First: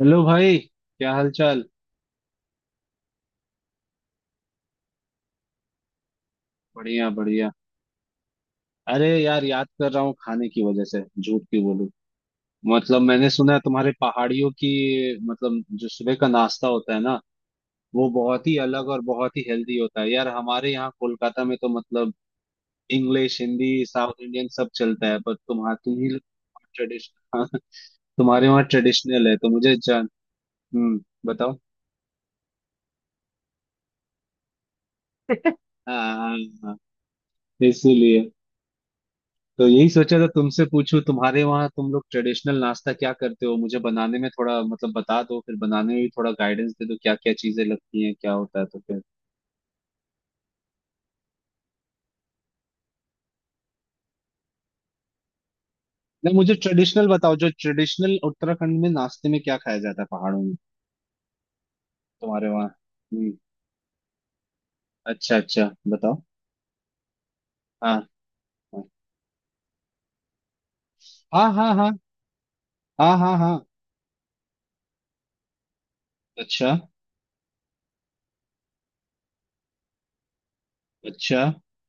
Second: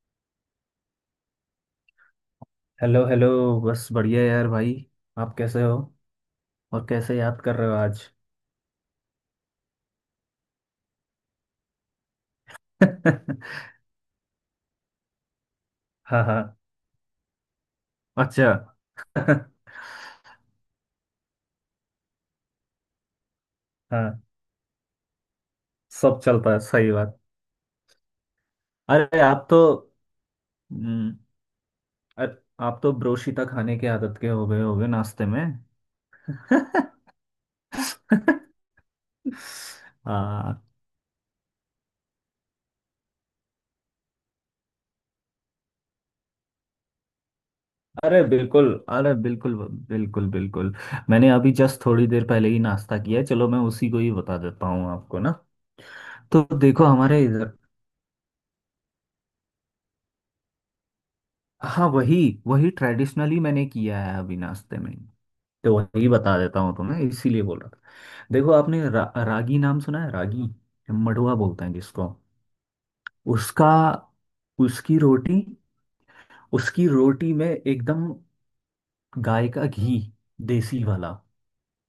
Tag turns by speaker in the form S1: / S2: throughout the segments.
S1: Hello भाई, क्या हाल चाल।
S2: Hello hello. बस बढ़िया यार भाई, आप कैसे हो? और
S1: बढ़िया
S2: कैसे याद
S1: बढ़िया।
S2: कर रहे हो आज?
S1: अरे यार, याद कर रहा हूँ खाने की वजह से, झूठ क्यों बोलूं। मतलब मैंने सुना है तुम्हारे पहाड़ियों की, मतलब जो सुबह
S2: हाँ
S1: का
S2: हाँ।
S1: नाश्ता होता है ना, वो बहुत
S2: अच्छा।
S1: ही अलग और बहुत ही हेल्दी होता है यार। हमारे यहाँ कोलकाता में तो मतलब इंग्लिश, हिंदी,
S2: हाँ,
S1: साउथ इंडियन सब चलता है, पर तुम्हारा तुम ही
S2: सब चलता है, सही बात।
S1: ट्रेडिशनल तुम्हारे वहाँ
S2: अरे
S1: ट्रेडिशनल है
S2: आप
S1: तो
S2: तो
S1: मुझे जान। हम्म।
S2: हम्म,
S1: बताओ।
S2: अरे आप तो ब्रोशीता खाने के आदत के हो गए होगे नाश्ते में।
S1: हाँ हाँ हाँ, हाँ, इसीलिए। तो यही सोचा था
S2: हाँ,
S1: तुमसे पूछूं, तुम्हारे वहाँ तुम लोग ट्रेडिशनल नाश्ता क्या करते हो, मुझे बनाने में थोड़ा मतलब बता दो, फिर बनाने में भी थोड़ा गाइडेंस दे दो, क्या क्या चीजें लगती हैं,
S2: अरे
S1: क्या होता है
S2: बिल्कुल,
S1: तो फिर।
S2: अरे बिल्कुल, बिल्कुल बिल्कुल। मैंने अभी जस्ट थोड़ी देर पहले ही नाश्ता किया है, चलो मैं उसी को ही बता देता हूँ आपको ना।
S1: नहीं,
S2: तो
S1: मुझे
S2: देखो
S1: ट्रेडिशनल
S2: हमारे
S1: बताओ, जो
S2: इधर,
S1: ट्रेडिशनल उत्तराखंड में नाश्ते में क्या खाया जाता है पहाड़ों में।
S2: हाँ वही,
S1: तुम्हारे वहाँ।
S2: वही
S1: हम्म।
S2: ट्रेडिशनली मैंने किया है अभी नाश्ते में।
S1: अच्छा अच्छा।
S2: तो वही
S1: बताओ।
S2: बता देता हूँ तुम्हें, इसीलिए बोल रहा था।
S1: हाँ
S2: देखो, आपने रागी नाम सुना है? रागी मडुआ
S1: हाँ
S2: बोलते
S1: हाँ
S2: हैं
S1: हाँ हाँ
S2: जिसको।
S1: हाँ हाँ हाँ।
S2: उसका, उसकी रोटी,
S1: अच्छा
S2: उसकी रोटी में एकदम गाय का घी, देसी वाला।
S1: अच्छा।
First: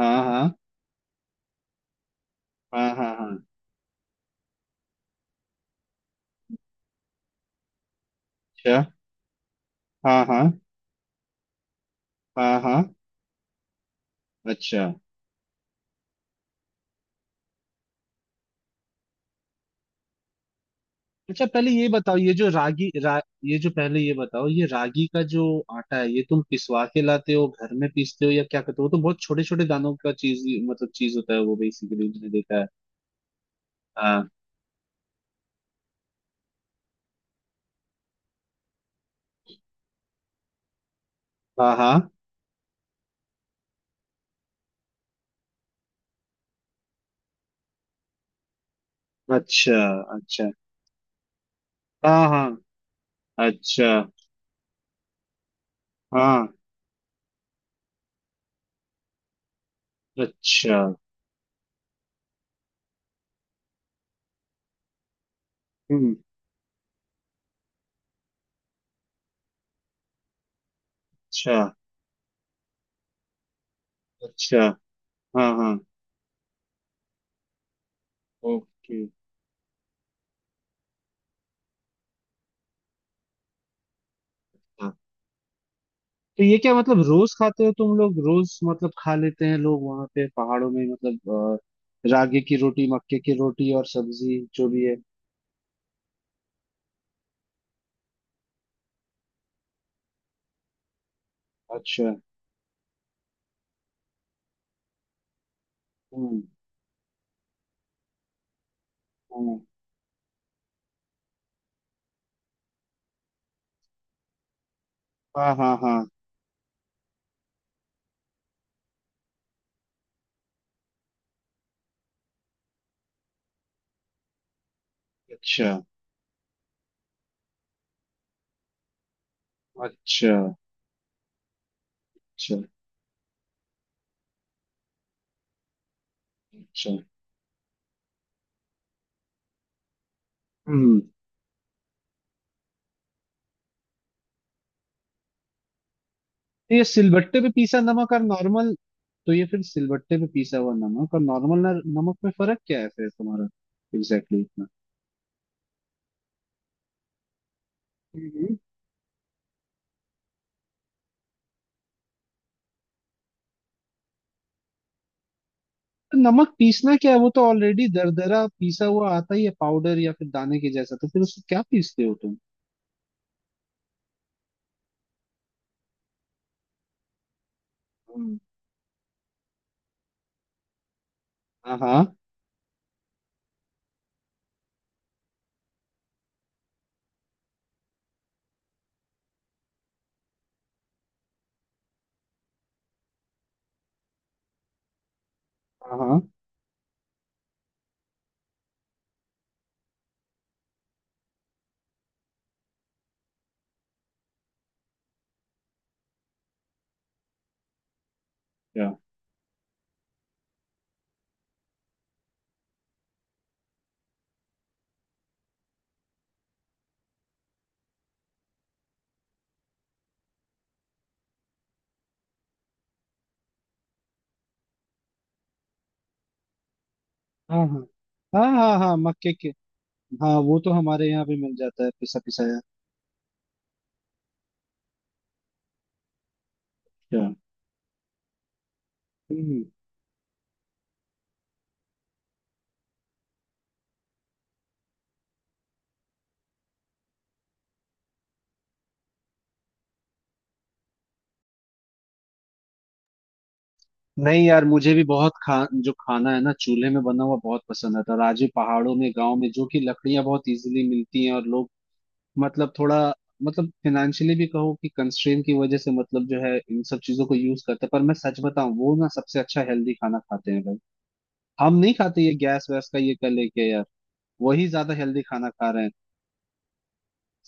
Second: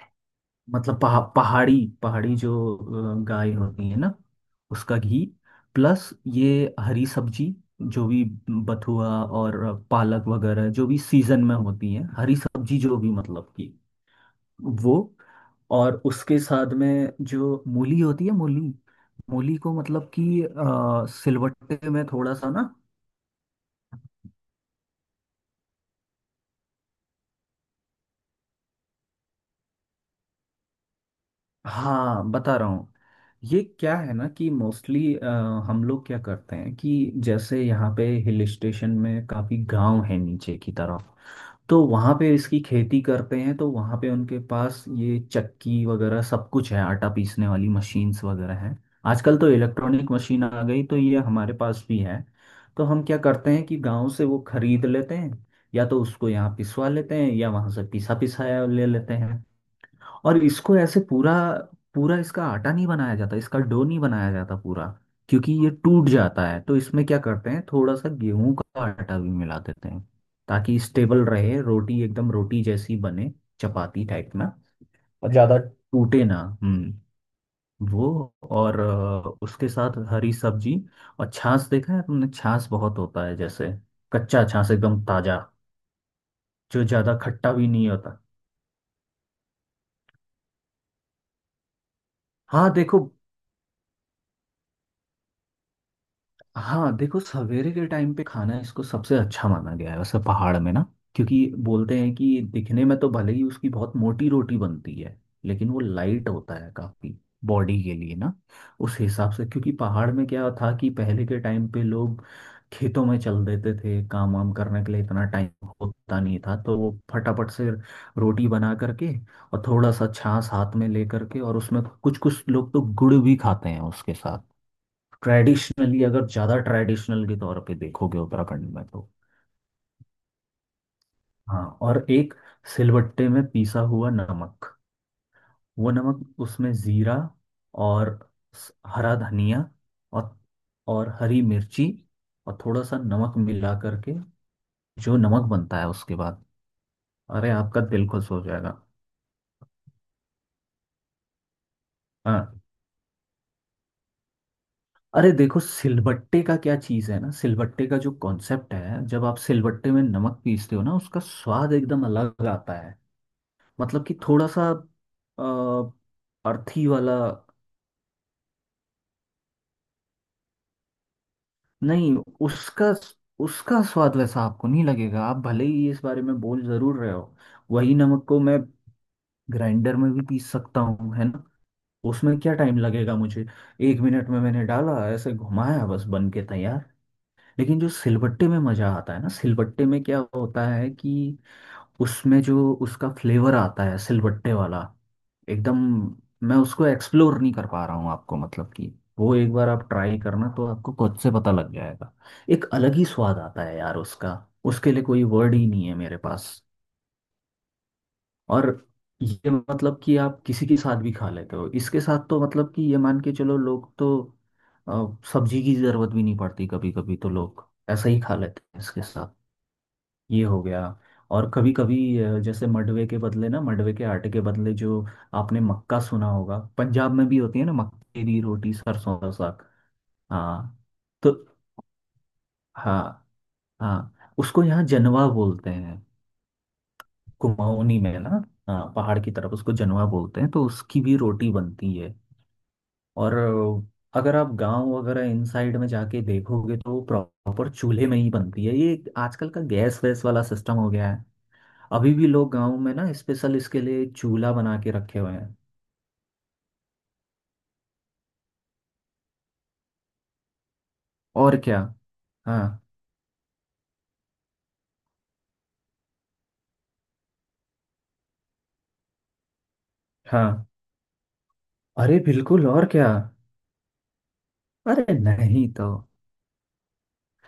S1: हाँ हाँ
S2: मतलब पहाड़ी, पहाड़ी जो
S1: हाँ हाँ हाँ।
S2: गाय होती है ना, उसका घी। प्लस ये हरी सब्जी जो भी,
S1: अच्छा।
S2: बथुआ और
S1: हाँ
S2: पालक
S1: हाँ
S2: वगैरह, जो भी सीजन में होती है हरी
S1: हाँ
S2: सब्जी
S1: हाँ।
S2: जो भी, मतलब कि
S1: अच्छा
S2: वो। और उसके साथ में जो मूली होती है, मूली, मूली को मतलब कि
S1: अच्छा। पहले ये
S2: सिलवट्टे में
S1: बताओ,
S2: थोड़ा सा ना।
S1: ये जो, पहले ये बताओ, ये रागी का जो आटा है, ये तुम पिसवा के लाते हो, घर में पीसते हो, या क्या करते हो। वो तो बहुत छोटे छोटे दानों का चीज, मतलब चीज होता है वो बेसिकली, मैंने
S2: हाँ बता
S1: देखा है।
S2: रहा हूँ। ये क्या है ना
S1: हाँ
S2: कि मोस्टली हम लोग क्या करते हैं कि जैसे यहाँ पे हिल स्टेशन में काफ़ी गांव है नीचे की तरफ,
S1: हाँ
S2: तो
S1: हाँ।
S2: वहाँ पे इसकी खेती करते हैं, तो वहाँ पे उनके पास ये चक्की वगैरह सब कुछ है, आटा पीसने वाली मशीन्स वगैरह हैं। आजकल तो
S1: अच्छा
S2: इलेक्ट्रॉनिक मशीन
S1: अच्छा।
S2: आ गई, तो ये हमारे पास भी है।
S1: हाँ हाँ।
S2: तो हम क्या करते हैं कि
S1: अच्छा।
S2: गांव से वो खरीद लेते हैं, या तो उसको
S1: हाँ।
S2: यहाँ पिसवा लेते हैं, या वहाँ से पिसा पिसाया ले लेते हैं। और इसको
S1: अच्छा।
S2: ऐसे पूरा, पूरा इसका आटा नहीं बनाया जाता, इसका डो नहीं बनाया जाता पूरा, क्योंकि ये टूट
S1: हम्म।
S2: जाता है। तो इसमें क्या करते हैं, थोड़ा सा गेहूं का आटा भी मिला देते हैं, ताकि स्टेबल
S1: अच्छा
S2: रहे रोटी, एकदम रोटी जैसी बने, चपाती टाइप में,
S1: अच्छा।
S2: और
S1: हाँ
S2: ज्यादा
S1: हाँ।
S2: टूटे ना। हम्म। वो और
S1: ओके।
S2: उसके साथ हरी सब्जी और छाछ। देखा है तुमने छाछ? बहुत होता है, जैसे कच्चा छाछ एकदम ताजा,
S1: तो ये क्या
S2: जो
S1: मतलब
S2: ज्यादा
S1: रोज
S2: खट्टा
S1: खाते
S2: भी
S1: हो
S2: नहीं
S1: तुम लोग,
S2: होता।
S1: रोज मतलब खा लेते हैं लोग वहां पे पहाड़ों में, मतलब रागी की
S2: हाँ
S1: रोटी,
S2: देखो,
S1: मक्के की रोटी और सब्जी जो भी है।
S2: हाँ देखो, सवेरे के टाइम पे खाना इसको सबसे अच्छा माना गया है वैसे पहाड़ में ना, क्योंकि बोलते
S1: अच्छा।
S2: हैं कि दिखने में तो भले ही उसकी बहुत मोटी रोटी बनती है, लेकिन वो लाइट
S1: हम्म
S2: होता है काफी बॉडी के लिए ना, उस हिसाब से।
S1: हम्म,
S2: क्योंकि पहाड़ में क्या था कि पहले के टाइम पे लोग खेतों में चल देते थे काम वाम करने के लिए, इतना टाइम
S1: हाँ हाँ हाँ।
S2: होता नहीं था, तो वो फटाफट से रोटी बना करके और थोड़ा सा छाछ हाथ में ले करके, और उसमें कुछ कुछ लोग तो गुड़ भी खाते हैं उसके साथ,
S1: अच्छा
S2: ट्रेडिशनली, अगर ज़्यादा ट्रेडिशनल के तौर पे देखोगे उत्तराखंड में तो।
S1: अच्छा
S2: हाँ और एक
S1: अच्छा
S2: सिलबट्टे में पीसा हुआ नमक, वो नमक, उसमें
S1: अच्छा।
S2: जीरा और हरा धनिया और
S1: हम्म।
S2: और हरी मिर्ची और थोड़ा सा नमक मिला करके जो नमक बनता है उसके बाद,
S1: तो ये सिलबट्टे पे
S2: अरे
S1: पीसा
S2: आपका दिल
S1: नमक और
S2: खुश हो
S1: नॉर्मल।
S2: जाएगा।
S1: तो ये फिर सिलबट्टे पे पीसा हुआ नमक और नॉर्मल नमक में फर्क
S2: हाँ,
S1: क्या है फिर तुम्हारा, एग्जैक्टली इतना।
S2: अरे देखो सिलबट्टे का क्या चीज़ है ना, सिलबट्टे का जो कॉन्सेप्ट है, जब आप सिलबट्टे में नमक पीसते हो ना, उसका स्वाद एकदम अलग आता है। मतलब कि थोड़ा सा
S1: नमक
S2: अर्थी
S1: पीसना क्या
S2: वाला।
S1: है, वो तो ऑलरेडी दरदरा पीसा हुआ आता ही है, पाउडर या फिर दाने के जैसा, तो फिर उसको क्या पीसते हो
S2: नहीं,
S1: तुम।
S2: उसका, उसका स्वाद वैसा आपको नहीं लगेगा। आप भले ही इस बारे में बोल जरूर रहे हो, वही नमक
S1: हम्म,
S2: को मैं ग्राइंडर में भी पीस सकता हूँ, है ना?
S1: हाँ हाँ
S2: उसमें क्या टाइम लगेगा मुझे, एक मिनट में मैंने डाला, ऐसे घुमाया, बस बन के तैयार। लेकिन जो सिलबट्टे में मजा आता है ना, सिलबट्टे में क्या होता है कि उसमें जो उसका फ्लेवर आता है सिलबट्टे वाला एकदम,
S1: हाँ हाँ।
S2: मैं उसको एक्सप्लोर नहीं कर पा रहा हूँ आपको, मतलब कि वो एक बार आप ट्राई करना, तो आपको खुद से पता लग जाएगा, एक अलग ही स्वाद आता है यार उसका। उसके लिए कोई वर्ड ही नहीं है मेरे पास। और
S1: क्या।
S2: ये, मतलब कि आप किसी के साथ भी खा लेते हो इसके साथ, तो मतलब कि ये मान के चलो, लोग तो अ, सब्जी की जरूरत भी नहीं पड़ती, कभी कभी तो लोग ऐसा ही खा लेते हैं इसके साथ। ये हो गया। और कभी कभी जैसे मडवे के बदले ना, मडवे के आटे के बदले, जो आपने मक्का सुना होगा, पंजाब में भी होती है
S1: हाँ
S2: ना
S1: हाँ
S2: मक्के की
S1: हाँ
S2: रोटी
S1: हाँ हाँ
S2: सरसों का
S1: मक्के के।
S2: साग।
S1: हाँ, वो तो
S2: हाँ,
S1: हमारे यहाँ
S2: तो
S1: भी मिल जाता है पिसा पिसाया।
S2: हाँ हाँ, उसको यहाँ जनवा बोलते हैं,
S1: क्या।
S2: कुमाऊनी में ना। हाँ, पहाड़ की तरफ
S1: हम्म।
S2: उसको जनवा बोलते हैं, तो उसकी भी रोटी बनती है। और अगर आप गांव वगैरह इन साइड में जाके देखोगे तो प्रॉपर चूल्हे में ही बनती है ये, आजकल का गैस वैस वाला सिस्टम हो गया है। अभी भी लोग गांव में ना स्पेशल इसके लिए
S1: नहीं
S2: चूल्हा
S1: यार,
S2: बना के
S1: मुझे भी
S2: रखे हुए
S1: बहुत खा,
S2: हैं।
S1: जो खाना है ना चूल्हे में बना हुआ, बहुत पसंद आता है। और आज भी पहाड़ों में गांव में, जो कि लकड़ियां बहुत इजीली मिलती हैं और
S2: और
S1: लोग
S2: क्या। हाँ
S1: मतलब थोड़ा मतलब फिनेंशियली भी कहो कि कंस्ट्रेन की वजह से मतलब, जो है इन सब चीजों को यूज करते हैं, पर मैं सच बताऊं, वो ना सबसे अच्छा हेल्दी खाना खाते हैं
S2: हाँ।
S1: भाई। हम नहीं
S2: अरे
S1: खाते, ये
S2: बिल्कुल,
S1: गैस
S2: और
S1: वैस का
S2: क्या।
S1: ये कर लेके यार। वही ज्यादा
S2: अरे
S1: हेल्दी खाना
S2: नहीं
S1: खा रहे
S2: तो,
S1: हैं,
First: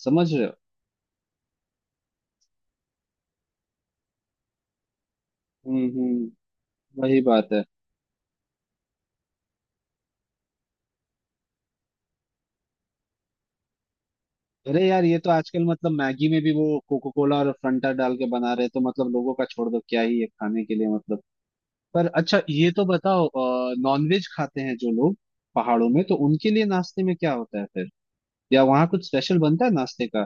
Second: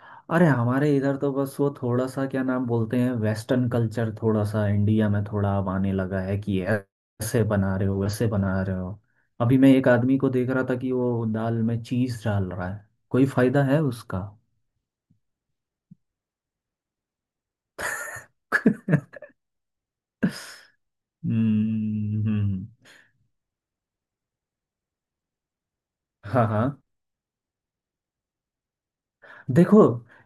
S1: समझ रहे
S2: अरे
S1: हो।
S2: हमारे इधर तो बस वो थोड़ा सा क्या नाम बोलते हैं, वेस्टर्न कल्चर थोड़ा सा इंडिया में थोड़ा अब
S1: हम्म
S2: आने लगा
S1: हम्म
S2: है, कि
S1: वही
S2: ऐसे
S1: बात है।
S2: बना रहे हो, वैसे बना रहे हो। अभी मैं एक आदमी को देख रहा था कि वो दाल में चीज डाल रहा है, कोई फायदा है उसका?
S1: अरे यार, ये तो आजकल मतलब मैगी में भी वो कोको कोला और फंटा डाल के बना रहे हैं, तो मतलब लोगों का छोड़ दो, क्या ही है खाने के लिए मतलब। पर
S2: हम्म हम्म,
S1: अच्छा, ये तो
S2: हम्म।
S1: बताओ, नॉनवेज खाते हैं जो लोग पहाड़ों में, तो
S2: हाँ
S1: उनके लिए
S2: हाँ।
S1: नाश्ते में क्या होता है फिर, या वहाँ कुछ स्पेशल बनता है
S2: देखो,
S1: नाश्ते का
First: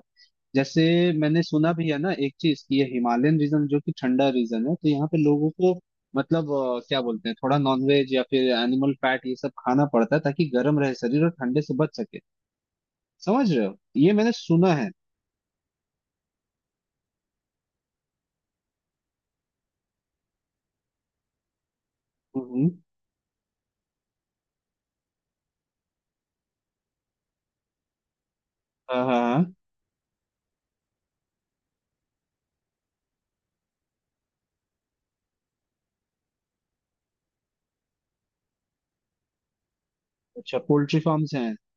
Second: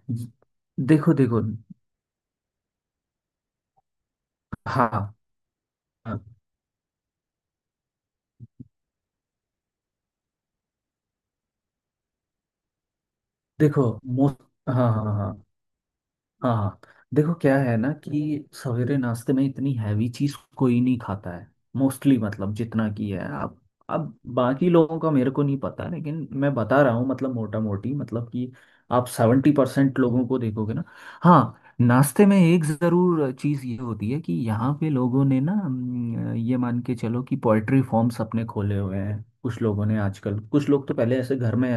S1: जैसे।
S2: देखो, देखो,
S1: मैंने सुना भी है ना एक चीज, कि ये हिमालयन रीजन जो कि ठंडा रीजन है, तो यहाँ
S2: हाँ
S1: पे लोगों को
S2: हाँ।
S1: मतलब क्या बोलते हैं, थोड़ा नॉनवेज या फिर एनिमल फैट ये सब खाना पड़ता है, ताकि गर्म रहे शरीर और ठंडे से बच सके। समझ रहे हो,
S2: देखो
S1: ये मैंने
S2: मोस्ट,
S1: सुना है।
S2: हाँ हाँ हाँ हाँ हाँ। देखो क्या है ना कि सवेरे नाश्ते में इतनी हैवी चीज कोई नहीं खाता है मोस्टली, मतलब
S1: हम्म।
S2: जितना की है आप, अब बाकी लोगों का मेरे को नहीं पता, लेकिन मैं बता रहा हूँ मतलब मोटा मोटी, मतलब कि
S1: हाँ
S2: आप
S1: हाँ
S2: सेवेंटी
S1: हाँ।
S2: परसेंट लोगों को देखोगे ना, हाँ नाश्ते में एक जरूर चीज ये होती है कि यहाँ पे लोगों ने ना ये मान के चलो कि पोएट्री फॉर्म्स अपने खोले हुए हैं कुछ लोगों ने आजकल,
S1: अच्छा,
S2: कुछ लोग तो
S1: पोल्ट्री
S2: पहले
S1: फार्म्स
S2: ऐसे
S1: हैं।
S2: घर में,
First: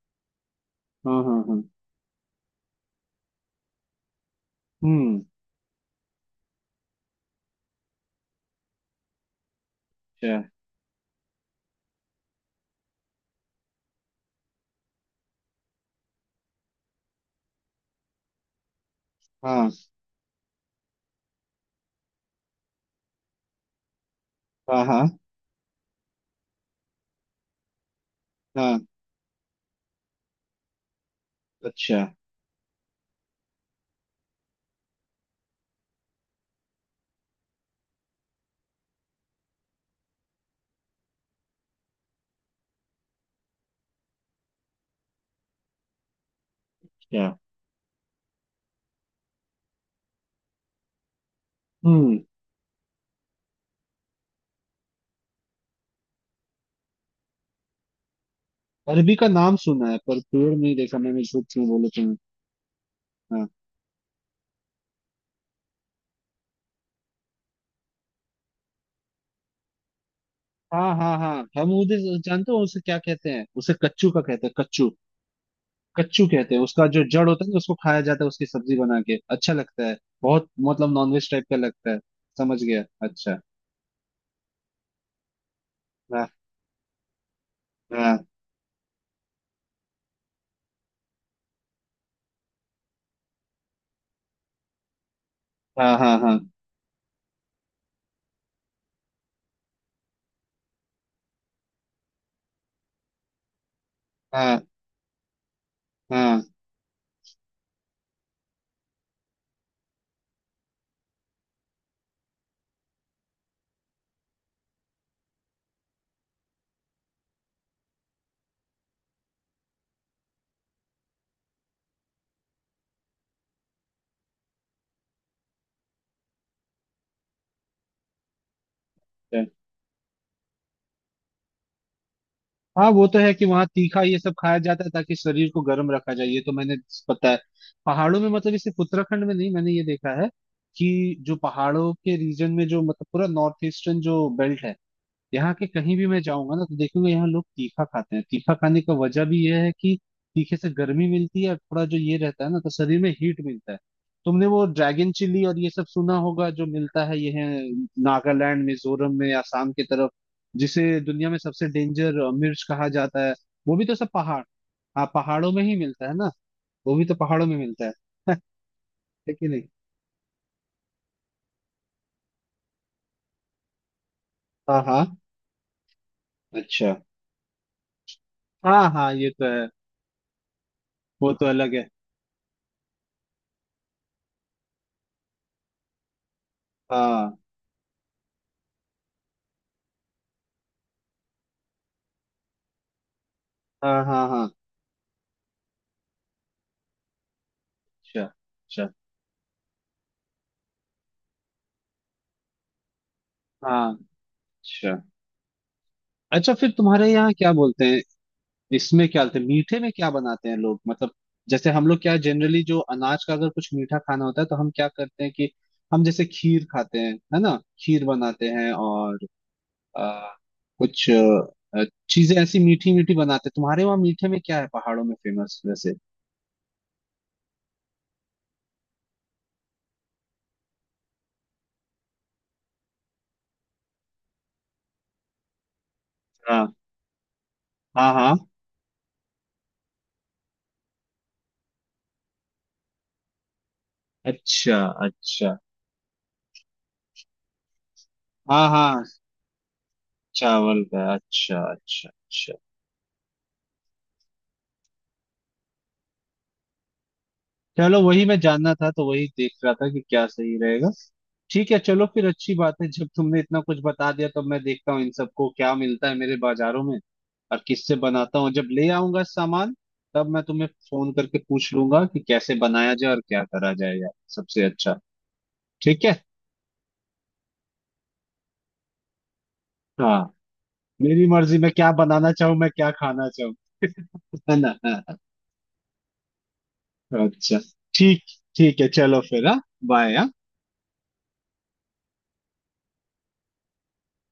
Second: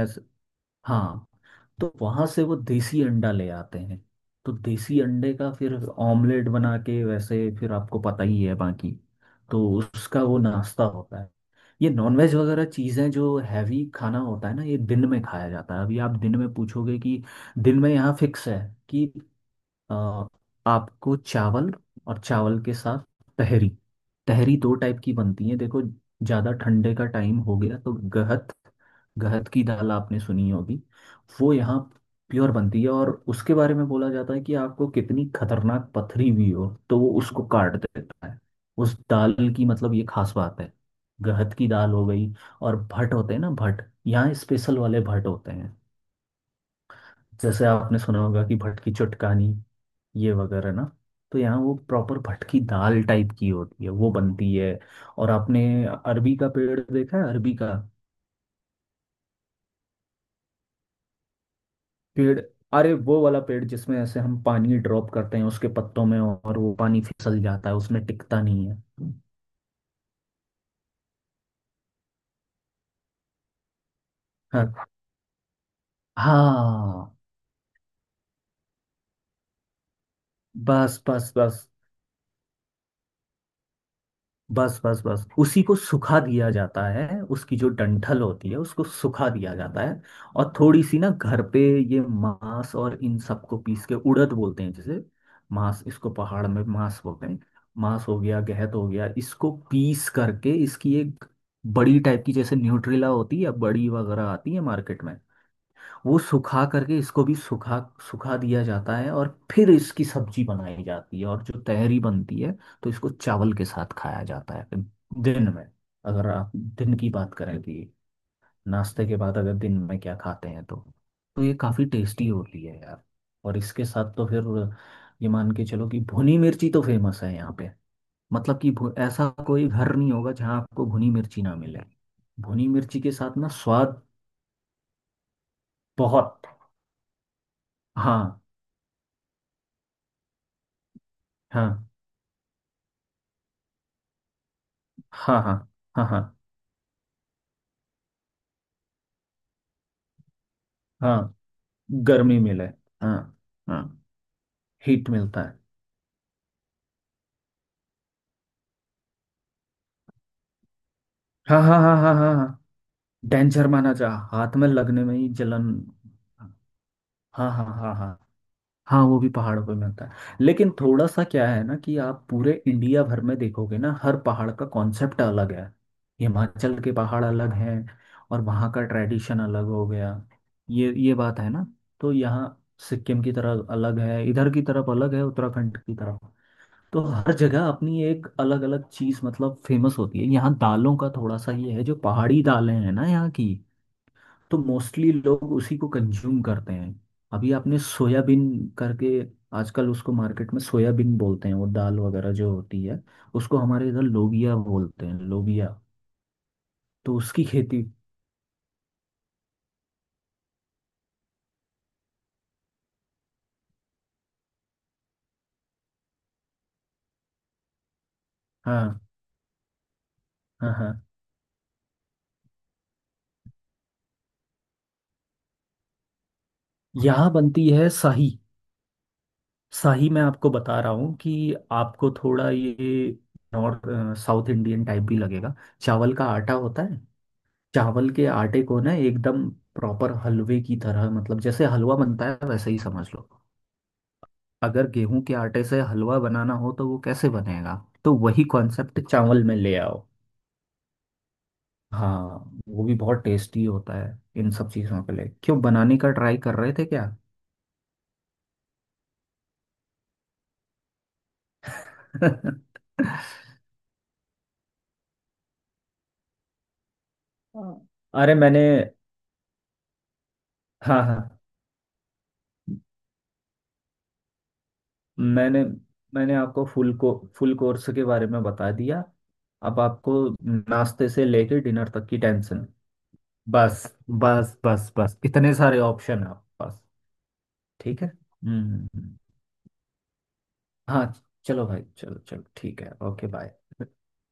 S1: हाँ
S2: हाँ,
S1: हाँ हाँ।
S2: तो वहां से वो देसी अंडा ले आते हैं, तो देसी
S1: हम्म।
S2: अंडे का फिर ऑमलेट बना के, वैसे फिर आपको पता ही है बाकी, तो उसका वो
S1: अच्छा।
S2: नाश्ता होता है। ये नॉनवेज वगैरह चीज़ें जो हैवी खाना होता है ना, ये दिन में खाया जाता है। अभी आप दिन में पूछोगे कि दिन में यहाँ फिक्स है कि
S1: हाँ
S2: अ, आपको चावल, और चावल के साथ तहरी। तहरी दो
S1: हाँ
S2: टाइप
S1: हाँ
S2: की बनती है, देखो, ज़्यादा ठंडे का टाइम हो गया तो गहत,
S1: हाँ।
S2: गहत की दाल आपने सुनी होगी, वो यहाँ
S1: अच्छा
S2: प्योर बनती है, और उसके बारे में बोला जाता है कि आपको कितनी खतरनाक पथरी भी हो तो वो उसको काट देता है। उस दाल की मतलब ये खास बात है। गहत की दाल हो गई, और भट होते हैं ना, भट यहाँ स्पेशल वाले भट होते हैं,
S1: अच्छा।
S2: जैसे आपने सुना होगा कि भट की चुटकानी, ये वगैरह ना, तो यहाँ वो
S1: हम्म।
S2: प्रॉपर भटकी दाल टाइप की होती है, वो बनती है। और आपने अरबी का पेड़ देखा है? अरबी का
S1: अरबी का नाम सुना है, पर पेड़ नहीं देखा मैंने, झूठ क्यों बोले तुम्हें।
S2: पेड़, अरे वो वाला
S1: हाँ।
S2: पेड़ जिसमें ऐसे हम पानी ड्रॉप करते हैं उसके पत्तों में, और वो पानी फिसल जाता है, उसमें टिकता नहीं है।
S1: हाँ हाँ हाँ, हम उधर जानते हो उसे क्या कहते हैं, उसे कच्चू का कहते हैं,
S2: हाँ
S1: कच्चू। कच्चू कहते हैं उसका, जो
S2: हाँ,
S1: जड़ होता है ना उसको खाया जाता है, उसकी सब्जी बना के अच्छा लगता है। बहुत मतलब
S2: बस
S1: नॉनवेज
S2: बस
S1: टाइप का
S2: बस,
S1: लगता है। समझ गया। अच्छा।
S2: बस बस बस, उसी को सुखा
S1: हाँ
S2: दिया जाता है, उसकी जो
S1: हाँ
S2: डंठल होती है उसको सुखा दिया जाता है, और थोड़ी सी ना घर पे ये मांस और इन सबको पीस के, उड़द बोलते हैं जैसे, मांस
S1: हाँ
S2: इसको
S1: हाँ हाँ
S2: पहाड़ में मांस बोलते हैं, मांस हो गया, गहत हो गया, इसको पीस करके इसकी एक बड़ी टाइप की, जैसे न्यूट्रिला होती है बड़ी वगैरह आती है
S1: हाँ
S2: मार्केट में, वो
S1: हाँ
S2: सुखा करके, इसको भी सुखा सुखा दिया जाता है, और फिर इसकी सब्जी बनाई जाती है, और जो तहरी बनती है तो इसको चावल के साथ खाया जाता है दिन में, अगर आप दिन की बात करें कि नाश्ते के बाद अगर दिन में क्या खाते हैं तो। तो ये काफ़ी टेस्टी होती है यार। और इसके साथ तो फिर ये मान के चलो कि भुनी मिर्ची तो फेमस है यहाँ पे, मतलब कि ऐसा
S1: हाँ
S2: कोई घर नहीं होगा जहाँ आपको भुनी मिर्ची ना मिले। भुनी
S1: हाँ,
S2: मिर्ची
S1: वो
S2: के
S1: तो है
S2: साथ
S1: कि
S2: ना
S1: वहाँ तीखा
S2: स्वाद
S1: ये सब खाया जाता है ताकि शरीर को गर्म रखा जाए, ये
S2: बहुत।
S1: तो मैंने पता है। पहाड़ों में
S2: हाँ
S1: मतलब ये सिर्फ उत्तराखंड में नहीं, मैंने ये देखा है कि जो
S2: हाँ
S1: पहाड़ों के रीजन में जो, मतलब पूरा नॉर्थ ईस्टर्न जो बेल्ट है,
S2: हाँ
S1: यहाँ
S2: हाँ
S1: के कहीं भी
S2: हाँ
S1: मैं
S2: हाँ
S1: जाऊंगा ना तो देखूंगा यहाँ लोग तीखा खाते हैं। तीखा खाने का वजह भी यह है कि तीखे से गर्मी
S2: हाँ।
S1: मिलती है और थोड़ा जो ये
S2: गर्मी
S1: रहता है ना
S2: मिले,
S1: तो शरीर में
S2: हाँ
S1: हीट मिलता है।
S2: हाँ,
S1: तुमने वो
S2: हीट
S1: ड्रैगन
S2: मिलता
S1: चिली
S2: है।
S1: और ये सब सुना होगा, जो मिलता है ये है नागालैंड, मिजोरम में, आसाम की तरफ, जिसे दुनिया में
S2: हाँ
S1: सबसे
S2: हाँ हाँ हाँ
S1: डेंजर
S2: हाँ हाँ,
S1: मिर्च कहा जाता है।
S2: डेंजर
S1: वो भी
S2: माना
S1: तो सब
S2: जा,
S1: पहाड़,
S2: हाथ में लगने
S1: हाँ
S2: में ही
S1: पहाड़ों में
S2: जलन।
S1: ही मिलता है ना, वो भी तो पहाड़ों
S2: हाँ
S1: में
S2: हाँ
S1: मिलता
S2: हाँ हाँ
S1: है
S2: हाँ, वो भी
S1: है कि नहीं।
S2: पहाड़ों पे मिलता है, लेकिन थोड़ा सा क्या है ना कि आप पूरे इंडिया भर में देखोगे ना, हर पहाड़ का
S1: हाँ हाँ।
S2: कॉन्सेप्ट अलग है। हिमाचल के
S1: अच्छा।
S2: पहाड़ अलग हैं, और वहाँ का
S1: हाँ हाँ, ये
S2: ट्रेडिशन
S1: तो
S2: अलग
S1: है।
S2: हो गया, ये
S1: वो
S2: बात
S1: तो
S2: है ना।
S1: अलग है।
S2: तो यहाँ सिक्किम की तरफ अलग है, इधर की तरफ अलग है, उत्तराखंड की तरफ, तो हर
S1: हाँ
S2: जगह अपनी एक अलग अलग चीज मतलब फेमस होती है। यहाँ दालों का थोड़ा सा ये है, जो पहाड़ी दालें हैं ना यहाँ की,
S1: हाँ हाँ हाँ।
S2: तो मोस्टली लोग उसी को कंज्यूम करते हैं। अभी आपने
S1: अच्छा।
S2: सोयाबीन
S1: अच्छा।
S2: करके, आजकल उसको मार्केट में सोयाबीन बोलते हैं, वो दाल वगैरह जो होती है, उसको हमारे
S1: हाँ।
S2: इधर लोबिया
S1: अच्छा
S2: बोलते हैं, लोबिया।
S1: अच्छा, फिर तुम्हारे
S2: तो
S1: यहाँ
S2: उसकी
S1: क्या
S2: खेती,
S1: बोलते हैं इसमें, क्या बोलते हैं, मीठे में क्या बनाते हैं लोग, मतलब जैसे हम लोग क्या जनरली, जो अनाज का अगर कुछ मीठा खाना होता है तो हम क्या करते हैं कि हम जैसे खीर खाते हैं है ना, खीर बनाते हैं
S2: हाँ
S1: और आ,
S2: हाँ हाँ,
S1: कुछ चीजें ऐसी मीठी मीठी बनाते हैं। तुम्हारे वहाँ मीठे में क्या है पहाड़ों में फेमस वैसे।
S2: यहाँ बनती है शाही। शाही, मैं आपको बता रहा हूँ कि आपको थोड़ा ये नॉर्थ साउथ इंडियन टाइप भी लगेगा। चावल का आटा
S1: हाँ
S2: होता है, चावल
S1: हाँ
S2: के
S1: हाँ।
S2: आटे को ना एकदम प्रॉपर हलवे की तरह, मतलब जैसे हलवा बनता है वैसे ही समझ लो।
S1: अच्छा
S2: अगर गेहूं के
S1: अच्छा।
S2: आटे से हलवा बनाना हो तो वो कैसे बनेगा, तो वही
S1: हाँ
S2: कॉन्सेप्ट
S1: हाँ
S2: चावल में ले आओ।
S1: चावल का, अच्छा अच्छा
S2: हाँ,
S1: अच्छा।
S2: वो भी बहुत टेस्टी होता है। इन सब चीजों के लिए क्यों, बनाने का ट्राई कर रहे थे क्या?
S1: चलो वही मैं जानना था, तो वही देख रहा था कि क्या सही रहेगा। ठीक है, चलो फिर, अच्छी बात है, जब तुमने इतना कुछ बता दिया तो मैं देखता हूँ इन सबको क्या मिलता है मेरे बाजारों में, और
S2: हाँ
S1: किससे
S2: अरे
S1: बनाता हूँ।
S2: मैंने,
S1: जब ले आऊंगा सामान, तब मैं तुम्हें
S2: हाँ
S1: फोन करके
S2: हाँ,
S1: पूछ लूंगा कि कैसे बनाया जाए और क्या करा जाएगा सबसे अच्छा।
S2: मैंने
S1: ठीक है।
S2: मैंने आपको फुल कोर्स के बारे में बता दिया। अब आपको
S1: हाँ
S2: नाश्ते से
S1: मेरी मर्जी,
S2: लेके
S1: मैं
S2: डिनर
S1: क्या
S2: तक की
S1: बनाना चाहूँ,
S2: टेंशन,
S1: मैं क्या खाना चाहूँ
S2: बस
S1: है
S2: बस
S1: ना।
S2: बस
S1: हाँ, हाँ,
S2: बस, इतने सारे ऑप्शन है आपके पास।
S1: हाँ, अच्छा।
S2: ठीक है।
S1: ठीक, ठीक है, चलो फिर, हाँ, बाय।
S2: हाँ, चलो भाई, चलो चलो, ठीक है, ओके बाय।